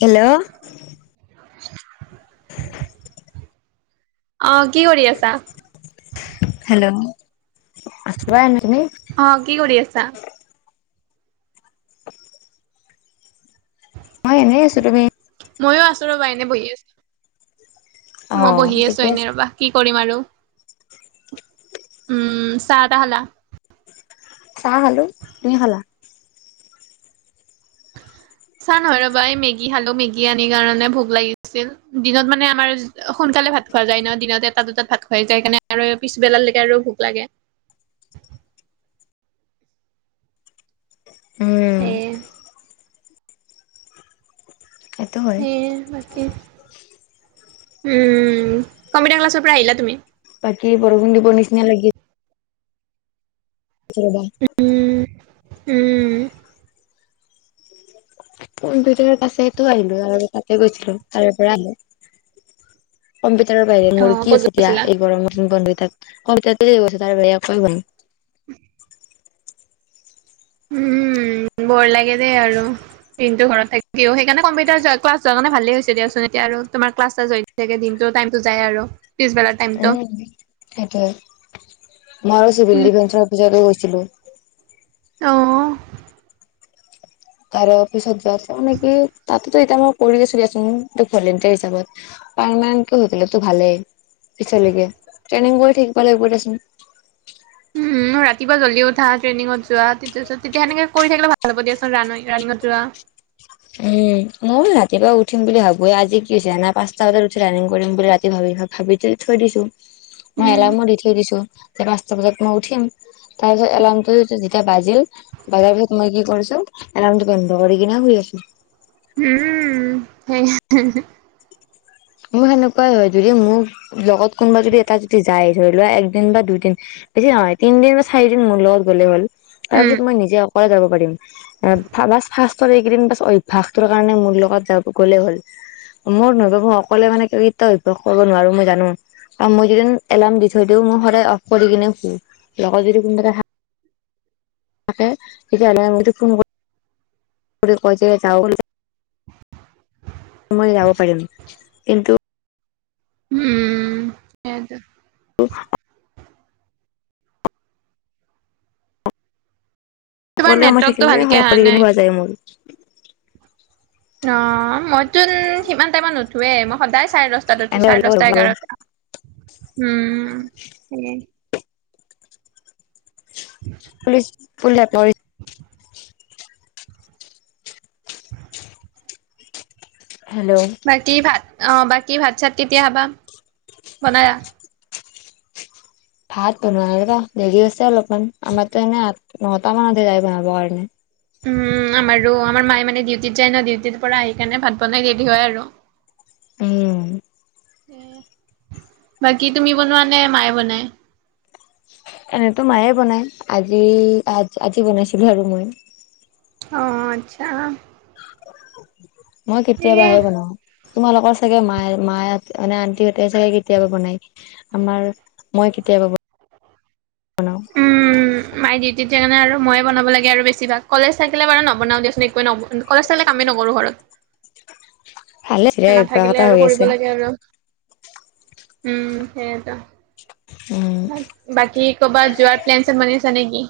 Hello [unintelligible] অ কি কৰি আছা হেল্লো' আছোৱা এনে তুমি অ কি কৰি আছা অ এনে আছো মই আছো ৰবা এনে বহি আছো অ মই বহি আছো ঠিকে আছে এনে ৰবা কি কৰিম আৰু, উম চাহ এ টাহ খালা? চাহ খালো, তুমি খালা? চাহ নহয় ৰবা, এই মেগী খালো মেগী আন কাৰণে ভোক লাগিছিল দিনত মানে, আমাৰ সোনকালে ভাত খোৱা যায় ন দিনত এটা দুটাত ভাত খোৱাই যায় সেইকাৰণে পিছবেলালৈকে আৰু ভোক লাগে উম, সেইটো হয় সেই বাকী উম, কম্পিউটাৰ ক্লাছৰ পৰা আহিলা তুমি বাকী, বৰষুণ দিবৰ নিচিনা লাগি [unintelligible] উম, উম, কম্পিউটাৰৰ পাছেতো আহিলো ত তাতে গৈছিলো তাৰে পৰা আহো কম্পিউটাৰৰ বাহিৰে অ মোৰ কি ক'ত আছে এতিয়া গৈছিলা এই গৰম নতন বন্ধু এটাক কবিতাতে লৈ গৈছে তাৰ বেয়া কৈ ভাল [unintelligible] উম বৰ লাগে দেই আৰু দিনটো ঘৰত থাকে দি সেই কাৰণ কম্পিউটাৰৰ [unintelligible] তেতিকে দিনটোৰ টাইমতো যায় আৰু পিছবেলাৰ টাইমটো উ, সেইটোয়ে মই আৰু চিভিল উম ডিভেসৰ অফিচত গৈছিলো অ', তাৰে পিছত যোৱা মানে, কি তাতেতো এতিয়া মই কৰি চলি আছোন ভলেণ্টিয়াৰ হিচাপত পাৰেন্টো ভালেই পিালকে ট্ৰেইং ব থাকিব লাগিব দেচোন উম, ৰাতিপা জল্দি উঠা, টেইনিঙত যোৱা তাৰ পাছ তেতিয়া সেনেকে কৰি থাকিলে ভাল হ'ব দিয়াচোন ৰা ৰানিঙত যোৱা উম, মইয়ো ৰাতিপুৱা উঠিম বুলি ভাবোৱেই আজ কি হৈছে এনা পাঁচটা বজাত উঠি ৰানিং কৰিম বুলি ৰাতি ভাবি ভাবি থ থৈ দিছো মই উম এলাৰ্মো দি থৈ দিছো, যে পাঁচটা বজাত মই উঠিম তাৰ পিছত এলাৰ্মটো এতিয়া বাজিল বাজাৰ পিছত মই কি কৰিছো এলাৰ্মটো বন্ধ কৰি কিনে শুই আছো উম, সেই মোৰ সেনেকুৱাই হয়, যদি মোক লগত কোনোবা যদি এটা যদি যায় ধৰি লোৱা একদিন বা দুইদিন বেছি নহ তিদিন বা চাৰিদিন মোৰ লগত গ'লে হ'ল তাৰ উম পিছত, মই নিজে অকৰালে যাব পাৰিম ফ্ কেইদিন পাছ অভায়াস তটোৰ কাৰণে মোৰ লগত যাব গ'লে হ'ল মোৰ নবব ক'লে মানেয়া অভ্যাস কৰিব নোৱাৰো মই জানো আৰু মই যদি এলাৰ্ম দি থৈ দিও, মই সদায় অফ কৰি কিনে শু লগত যদি কোনবা থাকে তেতিয়াহ'লে মইতো ফোন কৰি কয় যে যাওঁ বুলি [unintelligible] মই যাব পাৰিম কিন্তু উম, সেইটো অ', তোমাৰ সকলোৱে মই নেটৱৰ্কটো থাকিলোে ভালকে সহ অহা কৰি নাই কিনি পোৱা যায় মোৰ অ', ইতোন সিমান টাইমমান নুঠোৱেই মই সদায় চাই দছো তো চাৰে দহটা মোৰ এঘাৰটা উম [inaudible] [unintelligible] হেল্ল'। বাকী ভাত অ' বাকী ভাত চাত কেতিয়া খাবা? বনায়া ভাত বনোৱা নাই, দেৰি আছে অলপমান আমাৰ কাৰণে আঠ নটা মানতহে যায় বনাবৰ কাৰণে। উম, আমাৰো আমাৰ মায়ে মানে ডিউটিত যায় ন ডিউটিৰ পৰা আহি কেনে ভাত বনাই দেৰি হয় আৰু। উম। এ, বাকী তুমি বনোৱা নে মায়ে বনাই? এনেতো মায়ে বনাই। আজি আ-আজি বনাইছিলো আৰু মই। অ' আচ্ছা। মই সেয়ে কেতিয়াবাহে বনাওঁ। তোমালোকৰ চাগে, মায়ে -মায়ে মানে আন্টিহঁতে চাগে কেতিয়াবা বনায়। আমাৰ মই কেতিয়াবা উম। মাই ডিউটিত সেই কাৰণে আৰু ময়ে বনাব লাগে আৰু বেছিভাগ। কলেজ থাকিলে বাৰু নবনাওঁ দিয়াচোন। একোৱে ন কলেজ থাকিলে কামেই নকৰোঁ ঘৰত। ভালে চিৰা অভ্যাস নাথাকিলে এটা আৰু হৈ কৰিব আছে লাগে আৰু। উম। সেয়েতো। উম বাকী কৰ'বাত যোৱাৰ প্লেন -চেন বনিছা নেকি?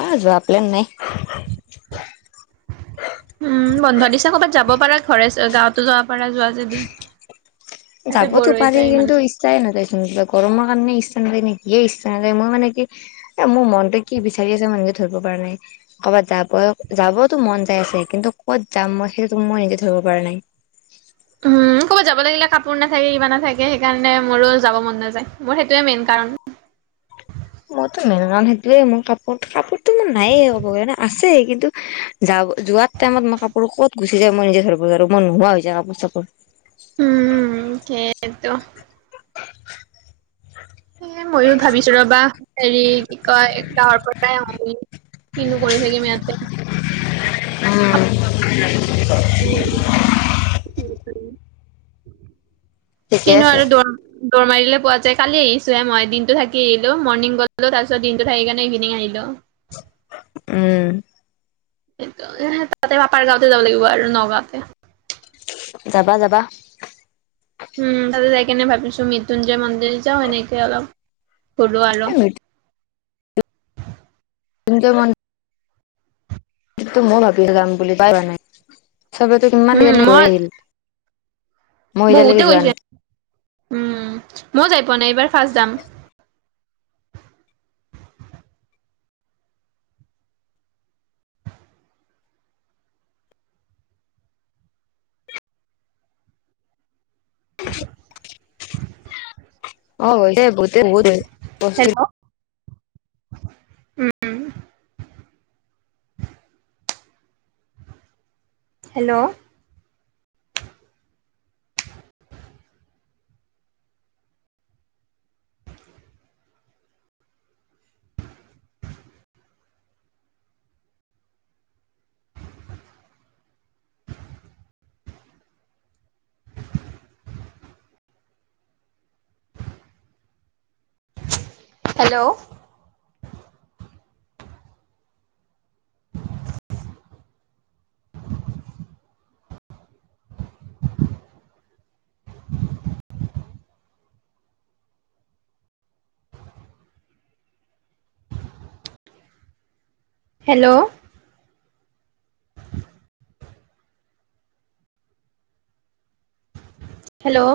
অ'হ। যোৱাৰ প্লেন নাই। উম। বন্ধ দিছে ক'বাত যাব পাৰা। ঘৰে, গাঁৱতো যাব পাৰা যোৱা যদি। তাতে বৰ যাবতো হৈ পাৰি, যায় কিন্তু মানুহ। ইচ্ছাই নাযায়চোন কিবা। গৰমৰ কাৰণে ইচ্ছা নাযায় নেকিয়ে? কিয়ে ইচ্ছা নাযায়, মই মানে কি এ। মোৰ মনটোয়ে কি বিচাৰি আছে, মই নিজে ধৰিব পৰা নাই। ক'বাত য বয়ক। যাবইতো মন যাই আছে। কিন্তু ক'ত যাম মই, সেইটো মই নিজে ধৰিব পৰা নাই। উম। ক'বাত যাব লাগিলে, কাপোৰ নাথাকে। কিবা নাথাকে। সেইকাৰণে মোৰো যাব মন নাযায়। মোৰ সেইটোৱে মেইন কাৰণ। মইতো [unintelligible] সেইটোৱে। মোৰ কাপোৰ- কাপোৰতো মোৰ নায়েই। ক'ব কাৰণে মানে আছে, কিন্তু যাব, যোৱাত টাইমত মই কাপোৰ ক'ত গুচি যায়, মই নিজে ধৰিব নোৱাৰো। মই নোহোৱা হৈ যায় কাপোৰ -চাপোৰ। উম, সেয়েটো। [inaudible] এ, ময়ো ভাবিছো। ৰবা, হেৰি কি কয় -গাঁৱৰ পৰাই আহো বুলি। কিনো কৰি থাকিম ইয়াতে। উম। উম। [unintelligible] ঠিকে কিনো আছে। আৰু দ'আ- দৌৰ মাৰিলে পোৱা যায়। কালি আহিছোহে মই। দিনটো থাকি আহিলো। মৰ্ণিং গলো, তাৰপিছত দিনটো থাকি কেনে ইভেনিং আহিলো। উম। সেয়েটো [unintelligible] পাপাৰ গাওঁতে যাব লাগিব আৰু। নগাওঁতে। যাবা। যাবা। উম। তাতে যাই কেনে ভাবিছো, মৃত্যুঞ্জয় মন্দিৰ যাওঁ। এনেকে অলপ ঘূৰো এ আৰু। [unintelligible] ঞ্জয় মন সেইটো ময়ো [unintelligible] বুলি যোৱা নাই। চব তো কিমান উম, দিন গৈ মই আহিল। বহুতে গৈছে। উম। ময়ো যাই পোৱা নাই। এইবাৰ ফাছ যাম। [unintelligible] [inaudible] অ' গৈছে। বহুতে গল। হেল্ল'। উম। Hello. Hello. Hello. [inaudible] Hello.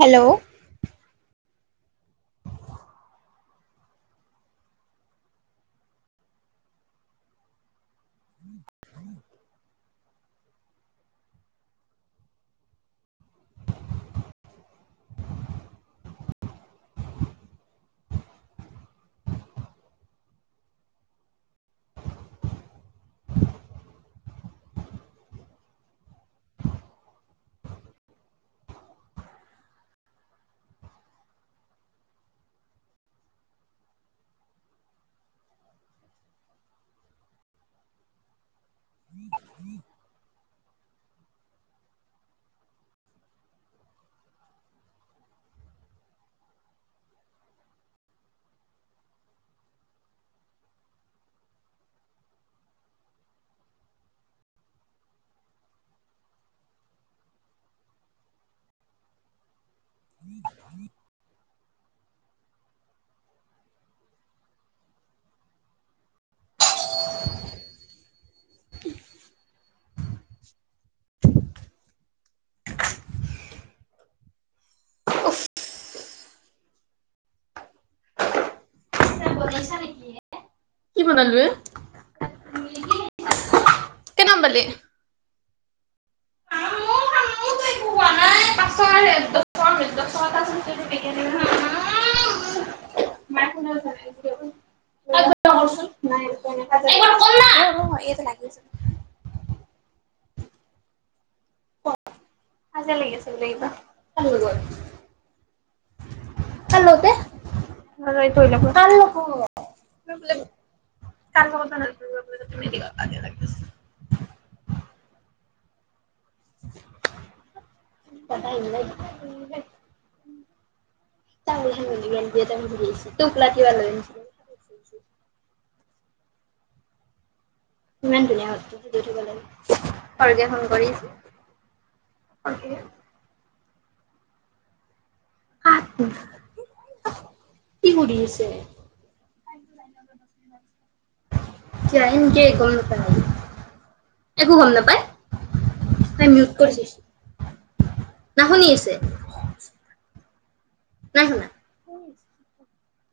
Hello. [inaudible] [inaudible] [inaudible] [unintelligible] বনাইছা নেকিএ? কি বনালো এ? কেনম পালি। আৰে দছ টকা -দছ টকা এটা আছে, সেইটোৱে মেগি আনিম হা। [unintelligible] কৰচোন [unintelligible] এইটো লাগি আছে। কাজিয়া লাগি আছে বুলে কিবা, কাৰ লগত? কাৰলগত এ [unintelligible] বোলে ক, ক, কথা নালোলে তুমি লাগিছ [inaudible] [unintelligible] তোক ল কিবা [unintelligible] ইমান ধুনীয়া হলৈ উঠিব লাগে সৰ্কে ফোন কৰিছে। আ, কি কৰি আছে। [inaudible] কাই নেকি গম নাপায় একো গম নাপায়। তাই মিউট কৰি না শুনি আছে। নাই শুনা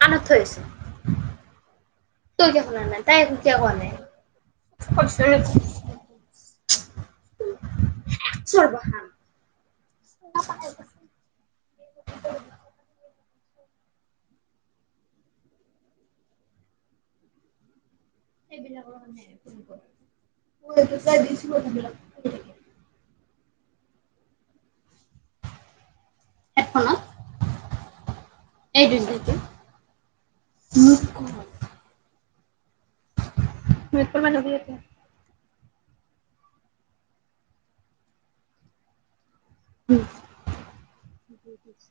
আনত থৈ আছো। তই কিয় শুনা নাই, তাই একো কিয় কোৱা নাই। [inaudible] [inaudible] [inaudible] সেইবিলাকৰ মে মই চাই দিছিলো সেইবিলাক [inaudible] [inaudible] উম।